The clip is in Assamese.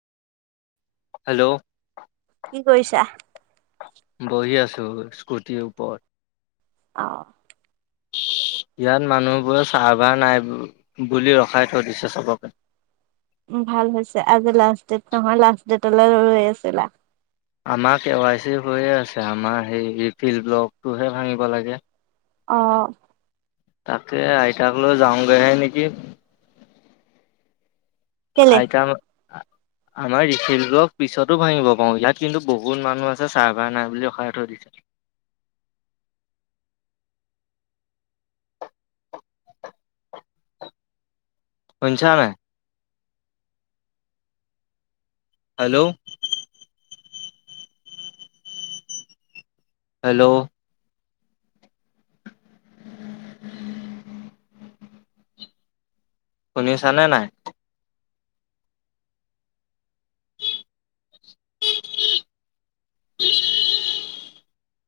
হেল্ল' কি কৰিছা? বহি আছো স্কুটিৰ ওপৰত। অ'। [unintelligible] ইয়াত মানুহবোৰে চাৰ্ভাৰ নাই বুলি ৰখাই থৈ দিছে চবকে। ভাল হৈছে আজি লাষ্ট ডেট নহয় লাষ্ট ডেটলৈ ৰৈ আছিলা। আমাৰ কে ৱাই চি হৈয়ে আছে আমাৰ হে ফিল্ড ব্লকটোহে ভাঙিব লাগে। আহ। তাকে আইতাক লৈ যাওঁগৈহে নেকি। কেলে? আইতা ম আমাৰ ৰিচেলটক পিছতো ভাঙিব পাৰো ইয়াত কিন্তু বহুত মানুহ আছে চাৰ্ভাৰ নাই বুলি ৰখাই থৈ দিছে। [inaudible] শুনিছা নে নাই? হেল্ল' হেল্ল' শুনিছানে নাই?